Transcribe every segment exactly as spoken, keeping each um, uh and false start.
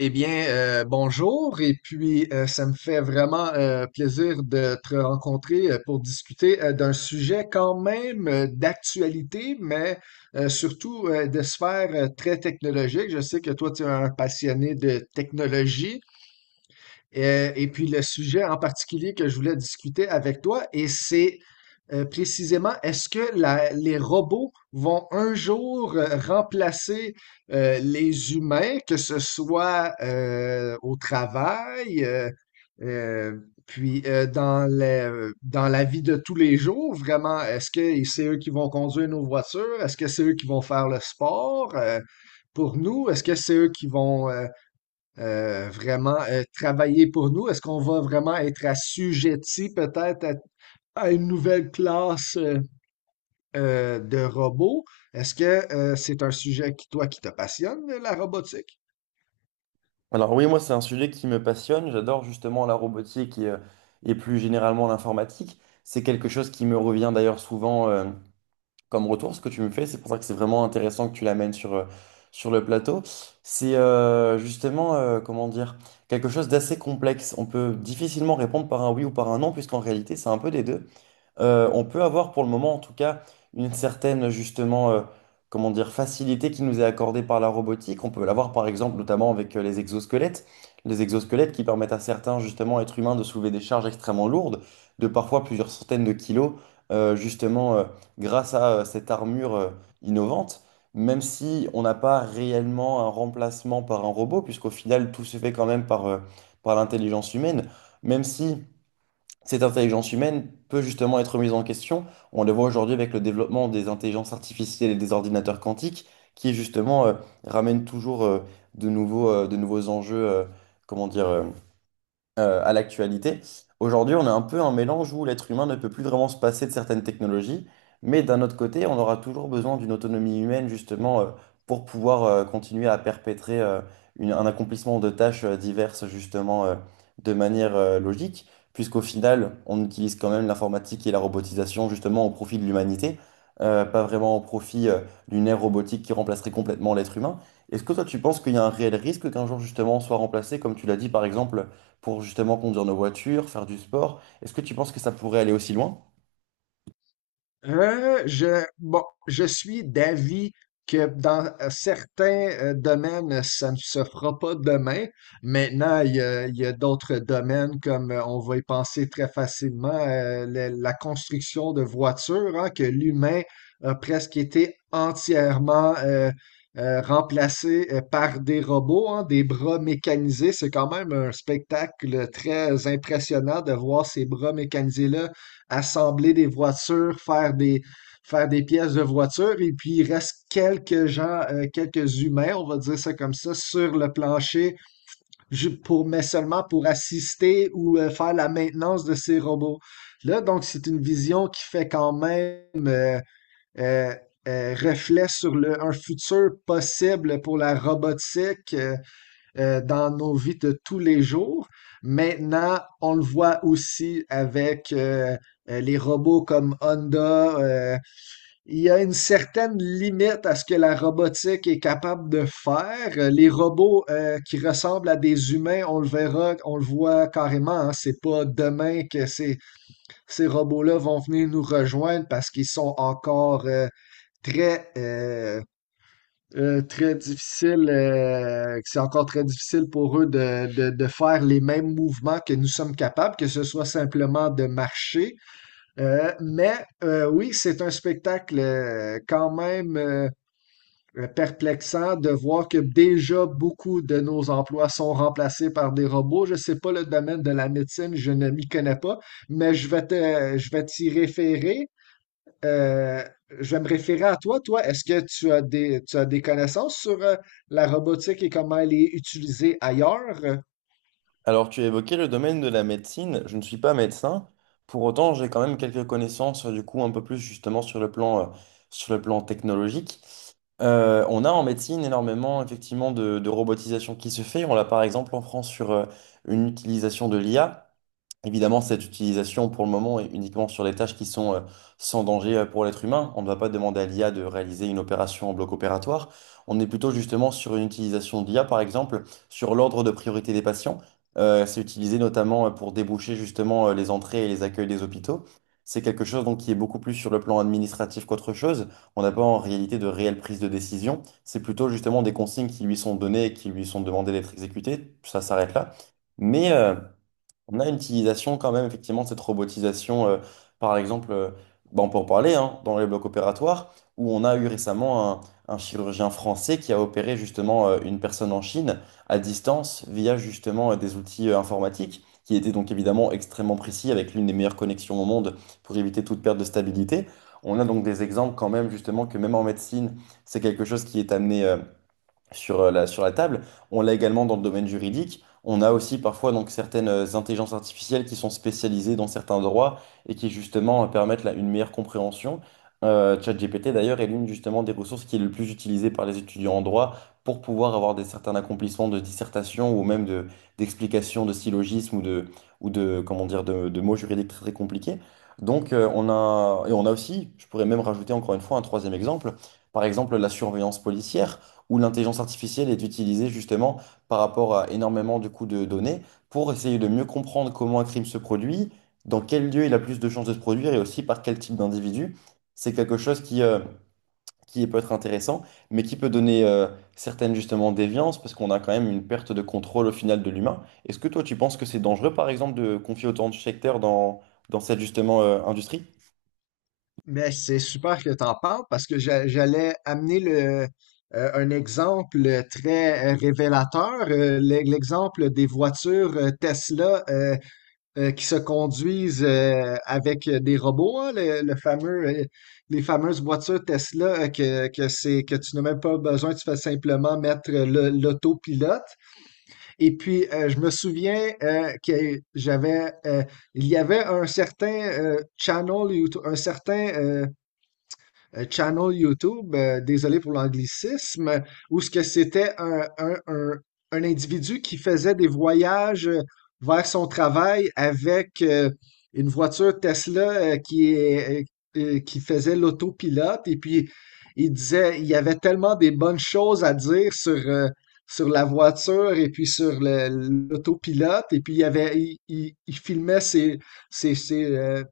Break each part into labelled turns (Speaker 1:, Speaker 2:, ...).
Speaker 1: Eh bien, euh, bonjour, et puis euh, ça me fait vraiment euh, plaisir de te rencontrer euh, pour discuter euh, d'un sujet quand même euh, d'actualité, mais euh, surtout euh, de sphère euh, très technologique. Je sais que toi, tu es un passionné de technologie. Euh, et puis le sujet en particulier que je voulais discuter avec toi, et c'est euh, précisément, est-ce que la- les robots vont un jour euh, remplacer euh, les humains, que ce soit euh, au travail, euh, euh, puis euh, dans le- dans la vie de tous les jours, vraiment, est-ce que c'est eux qui vont conduire nos voitures? Est-ce que c'est eux qui vont faire le sport euh, pour nous? Est-ce que c'est eux qui vont euh, euh, vraiment euh, travailler pour nous? Est-ce qu'on va vraiment être assujetti peut-être à, à une nouvelle classe euh, euh, de robots? Est-ce que euh, c'est un sujet qui, toi, qui te passionne, la robotique?
Speaker 2: Alors oui, moi c'est un sujet qui me passionne. J'adore justement la robotique et, euh, et plus généralement l'informatique. C'est quelque chose qui me revient d'ailleurs souvent euh, comme retour, ce que tu me fais. C'est pour ça que c'est vraiment intéressant que tu l'amènes sur, euh, sur le plateau. C'est euh, justement, euh, comment dire, quelque chose d'assez complexe. On peut difficilement répondre par un oui ou par un non, puisqu'en réalité c'est un peu des deux. Euh, on peut avoir pour le moment en tout cas une certaine justement euh, comment dire facilité qui nous est accordée par la robotique. On peut l'avoir par exemple notamment avec euh, les exosquelettes, les exosquelettes qui permettent à certains justement êtres humains de soulever des charges extrêmement lourdes, de parfois plusieurs centaines de kilos, euh, justement, euh, grâce à euh, cette armure euh, innovante. Même si on n'a pas réellement un remplacement par un robot, puisqu'au final tout se fait quand même par, euh, par l'intelligence humaine, même si cette intelligence humaine peut justement être mise en question. On le voit aujourd'hui avec le développement des intelligences artificielles et des ordinateurs quantiques qui justement euh, ramènent toujours euh, de nouveaux, euh, de nouveaux enjeux, euh, comment dire, euh, euh, à l'actualité. Aujourd'hui, on a un peu un mélange où l'être humain ne peut plus vraiment se passer de certaines technologies, mais d'un autre côté, on aura toujours besoin d'une autonomie humaine justement euh, pour pouvoir euh, continuer à perpétrer euh, une- un accomplissement de tâches euh, diverses justement euh, de manière euh, logique, puisqu'au final, on utilise quand même l'informatique et la robotisation justement au profit de l'humanité. Euh, pas vraiment au profit euh, d'une ère robotique qui remplacerait complètement l'être humain. Est-ce que toi tu penses qu'il y a un réel risque qu'un jour justement on soit remplacé, comme tu l'as dit par exemple, pour justement conduire nos voitures, faire du sport. Est-ce que tu penses que ça pourrait aller aussi loin?
Speaker 1: Euh, je, bon, je suis d'avis que dans euh, certains euh, domaines, ça ne se fera pas demain. Maintenant, il y a, il y a d'autres domaines comme euh, on va y penser très facilement, euh, la, la construction de voitures, hein, que l'humain a presque été entièrement euh, euh, remplacé euh, par des robots, hein, des bras mécanisés. C'est quand même un spectacle très impressionnant de voir ces bras mécanisés-là assembler des voitures, faire des, faire des pièces de voitures. Et puis, il reste quelques gens, euh, quelques humains, on va dire ça comme ça, sur le plancher, ju- pour, mais seulement pour assister ou euh, faire la maintenance de ces robots. Là, donc, c'est une vision qui fait quand même euh, euh, euh, reflet sur le, un futur possible pour la robotique. Euh, euh, dans nos vies de tous les jours. Maintenant, on le voit aussi avec euh, euh, les robots comme Honda. Euh, il y a une certaine limite à ce que la robotique est capable de faire. Euh, Les robots euh, qui ressemblent à des humains, on le verra, on le voit carrément. Hein. C'est pas demain que ces, ces robots-là vont venir nous rejoindre parce qu'ils sont encore euh, très euh, euh, très difficile, euh, que c'est encore très difficile pour eux de, de- de faire les mêmes mouvements que nous sommes capables, que ce soit simplement de marcher. Euh, mais euh, oui, c'est un spectacle euh, quand même euh, perplexant de voir que déjà beaucoup de nos emplois sont remplacés par des robots. Je sais pas le domaine de la médecine, je ne m'y connais pas, mais je vais te, je vais t'y référer euh, je vais me référer à toi. Toi, est-ce que tu as des, tu as des connaissances sur euh, la robotique et comment elle est utilisée ailleurs?
Speaker 2: Alors, tu as évoqué le domaine de la médecine. Je ne suis pas médecin. Pour autant, j'ai quand même quelques connaissances, euh, du coup, un peu plus justement sur le plan, euh, sur le plan technologique. Euh, on a en médecine énormément effectivement de, de robotisation qui se fait. On l'a par exemple en France sur euh, une utilisation de l'I A. Évidemment, cette utilisation pour le moment est uniquement sur les tâches qui sont euh, sans danger euh, pour l'être humain. On ne va pas demander à l'I A de réaliser une opération en bloc opératoire. On est plutôt justement sur une utilisation d'I A, par exemple, sur l'ordre de priorité des patients. Euh, c'est utilisé notamment euh, pour déboucher justement euh, les entrées et les accueils des hôpitaux. C'est quelque chose donc qui est beaucoup plus sur le plan administratif qu'autre chose. On n'a pas en réalité de réelle prise de décision. C'est plutôt justement des consignes qui lui sont données et qui lui sont demandées d'être exécutées. Ça s'arrête là. Mais euh, on a une utilisation quand même effectivement de cette robotisation, euh, par exemple, euh, bah, on peut en parler hein, dans les blocs opératoires, où on a eu récemment un, un chirurgien français qui a opéré justement euh, une personne en Chine à distance via justement euh, des outils euh, informatiques, qui étaient donc évidemment extrêmement précis avec l'une des meilleures connexions au monde pour éviter toute perte de stabilité. On a donc des exemples quand même justement que même en médecine, c'est quelque chose qui est amené, euh, sur euh, la, sur la table. On l'a également dans le domaine juridique. On a aussi parfois donc certaines euh, intelligences artificielles qui sont spécialisées dans certains droits et qui justement euh, permettent là, une meilleure compréhension. Euh, ChatGPT d'ailleurs est l'une justement des ressources qui est le plus utilisée par les étudiants en droit pour pouvoir avoir des certains accomplissements de dissertation ou même de d'explications de syllogismes ou de ou de comment dire de, de mots juridiques très, très compliqués. Donc euh, on a et on a aussi, je pourrais même rajouter encore une fois un troisième exemple, par exemple la surveillance policière où l'intelligence artificielle est utilisée justement par rapport à énormément de coûts de données pour essayer de mieux comprendre comment un crime se produit, dans quel lieu il a plus de chances de se produire et aussi par quel type d'individu. C'est quelque chose qui, euh, qui peut être intéressant, mais qui peut donner euh, certaines justement déviances parce qu'on a quand même une perte de contrôle au final de l'humain. Est-ce que toi tu penses que c'est dangereux par exemple de confier autant de secteurs dans, dans cette justement euh, industrie?
Speaker 1: Mais c'est super que tu en parles parce que j'a- j'allais amener le, euh, un exemple très euh, révélateur, euh, l'e- l'exemple des voitures euh, Tesla euh, euh, qui se conduisent euh, avec des robots, hein, le, le fameux, euh, les fameuses voitures Tesla euh, que, que c'est, que tu n'as même pas besoin, tu fais simplement mettre le- l'autopilote. Et puis, euh, je me souviens euh, que j'avais, euh, il y avait un certain euh, channel, YouTube, un certain euh, euh, channel YouTube, euh, désolé pour l'anglicisme, où ce que c'était un, un, un, un individu qui faisait des voyages euh, vers son travail avec euh, une voiture Tesla euh, qui est, euh, euh, qui faisait l'autopilote et puis il disait il y avait tellement des bonnes choses à dire sur euh, sur la voiture et puis sur le- l'autopilote et puis il y avait il, il- il filmait ses ses ses, euh,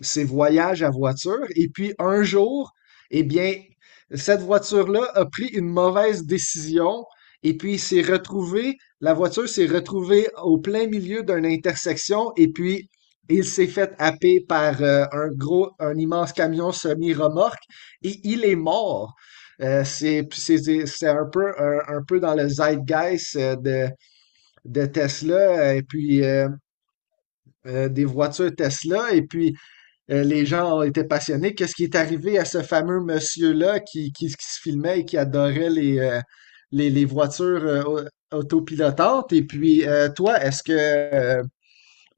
Speaker 1: ses voyages à voiture et puis un jour eh bien, cette voiture-là a pris une mauvaise décision et puis s'est retrouvée, la voiture s'est retrouvée au plein milieu d'une intersection et puis il s'est fait happer par euh, un gros, un immense camion semi-remorque et il est mort. Euh, c'est c'est- c'est un peu, un, un peu dans le zeitgeist euh, de, de Tesla euh, et puis euh, euh, des voitures Tesla. Et puis, euh, les gens étaient passionnés. Qu'est-ce qui est arrivé à ce fameux monsieur-là qui, qui- qui se filmait et qui adorait les, euh, les, les voitures euh, au- autopilotantes? Et puis, euh, toi, est-ce que, euh,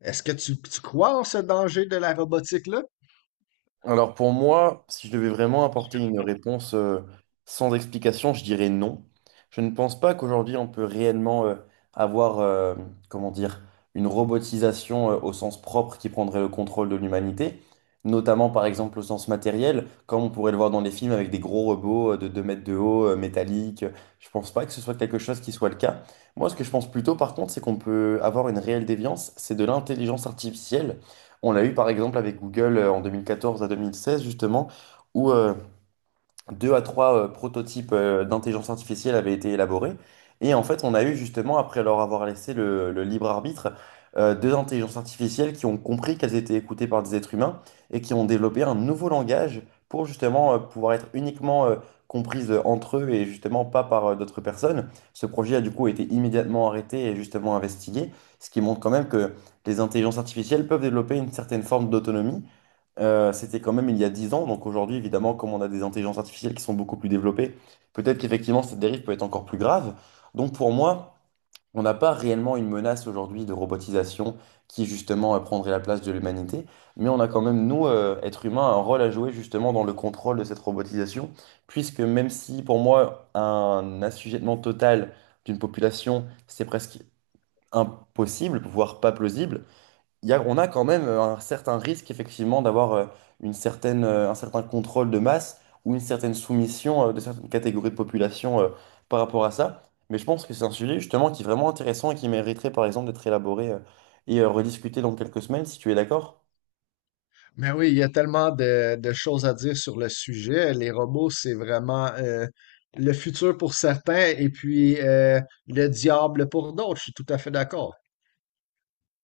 Speaker 1: est-ce que tu, tu crois en ce danger de la robotique-là?
Speaker 2: Alors pour moi, si je devais vraiment apporter une réponse euh, sans explication, je dirais non. Je ne pense pas qu'aujourd'hui on peut réellement euh, avoir, euh, comment dire, une robotisation euh, au sens propre qui prendrait le contrôle de l'humanité, notamment par exemple au sens matériel, comme on pourrait le voir dans les films avec des gros robots euh, de deux mètres de haut, euh, métalliques. Je ne pense pas que ce soit quelque chose qui soit le cas. Moi, ce que je pense plutôt par contre, c'est qu'on peut avoir une réelle déviance, c'est de l'intelligence artificielle. On l'a eu par exemple avec Google euh, en deux mille quatorze à deux mille seize justement, où euh, deux à trois euh, prototypes euh, d'intelligence artificielle avaient été élaborés. Et en fait, on a eu justement, après leur avoir laissé le, le libre arbitre, euh, deux intelligences artificielles qui ont compris qu'elles étaient écoutées par des êtres humains et qui ont développé un nouveau langage pour justement euh, pouvoir être uniquement euh, comprises euh, entre eux et justement pas par euh, d'autres personnes. Ce projet a du coup été immédiatement arrêté et justement investigué, ce qui montre quand même que les intelligences artificielles peuvent développer une certaine forme d'autonomie. Euh, c'était quand même il y a dix ans. Donc aujourd'hui, évidemment, comme on a des intelligences artificielles qui sont beaucoup plus développées, peut-être qu'effectivement, cette dérive peut être encore plus grave. Donc pour moi, on n'a pas réellement une menace aujourd'hui de robotisation qui justement euh, prendrait la place de l'humanité. Mais on a quand même, nous, euh, êtres humains, un rôle à jouer justement dans le contrôle de cette robotisation. Puisque même si pour moi, un assujettissement total d'une population, c'est presque impossible, voire pas plausible, il y a- on a quand même euh, un certain risque, effectivement, d'avoir euh, une certaine, euh, un certain contrôle de masse ou une certaine soumission euh, de certaines catégories de population euh, par rapport à ça. Mais je pense que c'est un sujet, justement, qui est vraiment intéressant et qui mériterait, par exemple, d'être élaboré euh, et euh, rediscuté dans quelques semaines, si tu es d'accord.
Speaker 1: Mais oui, il y a tellement de, de choses à dire sur le sujet. Les robots, c'est vraiment euh, le futur pour certains et puis euh, le diable pour d'autres. Je suis tout à fait d'accord.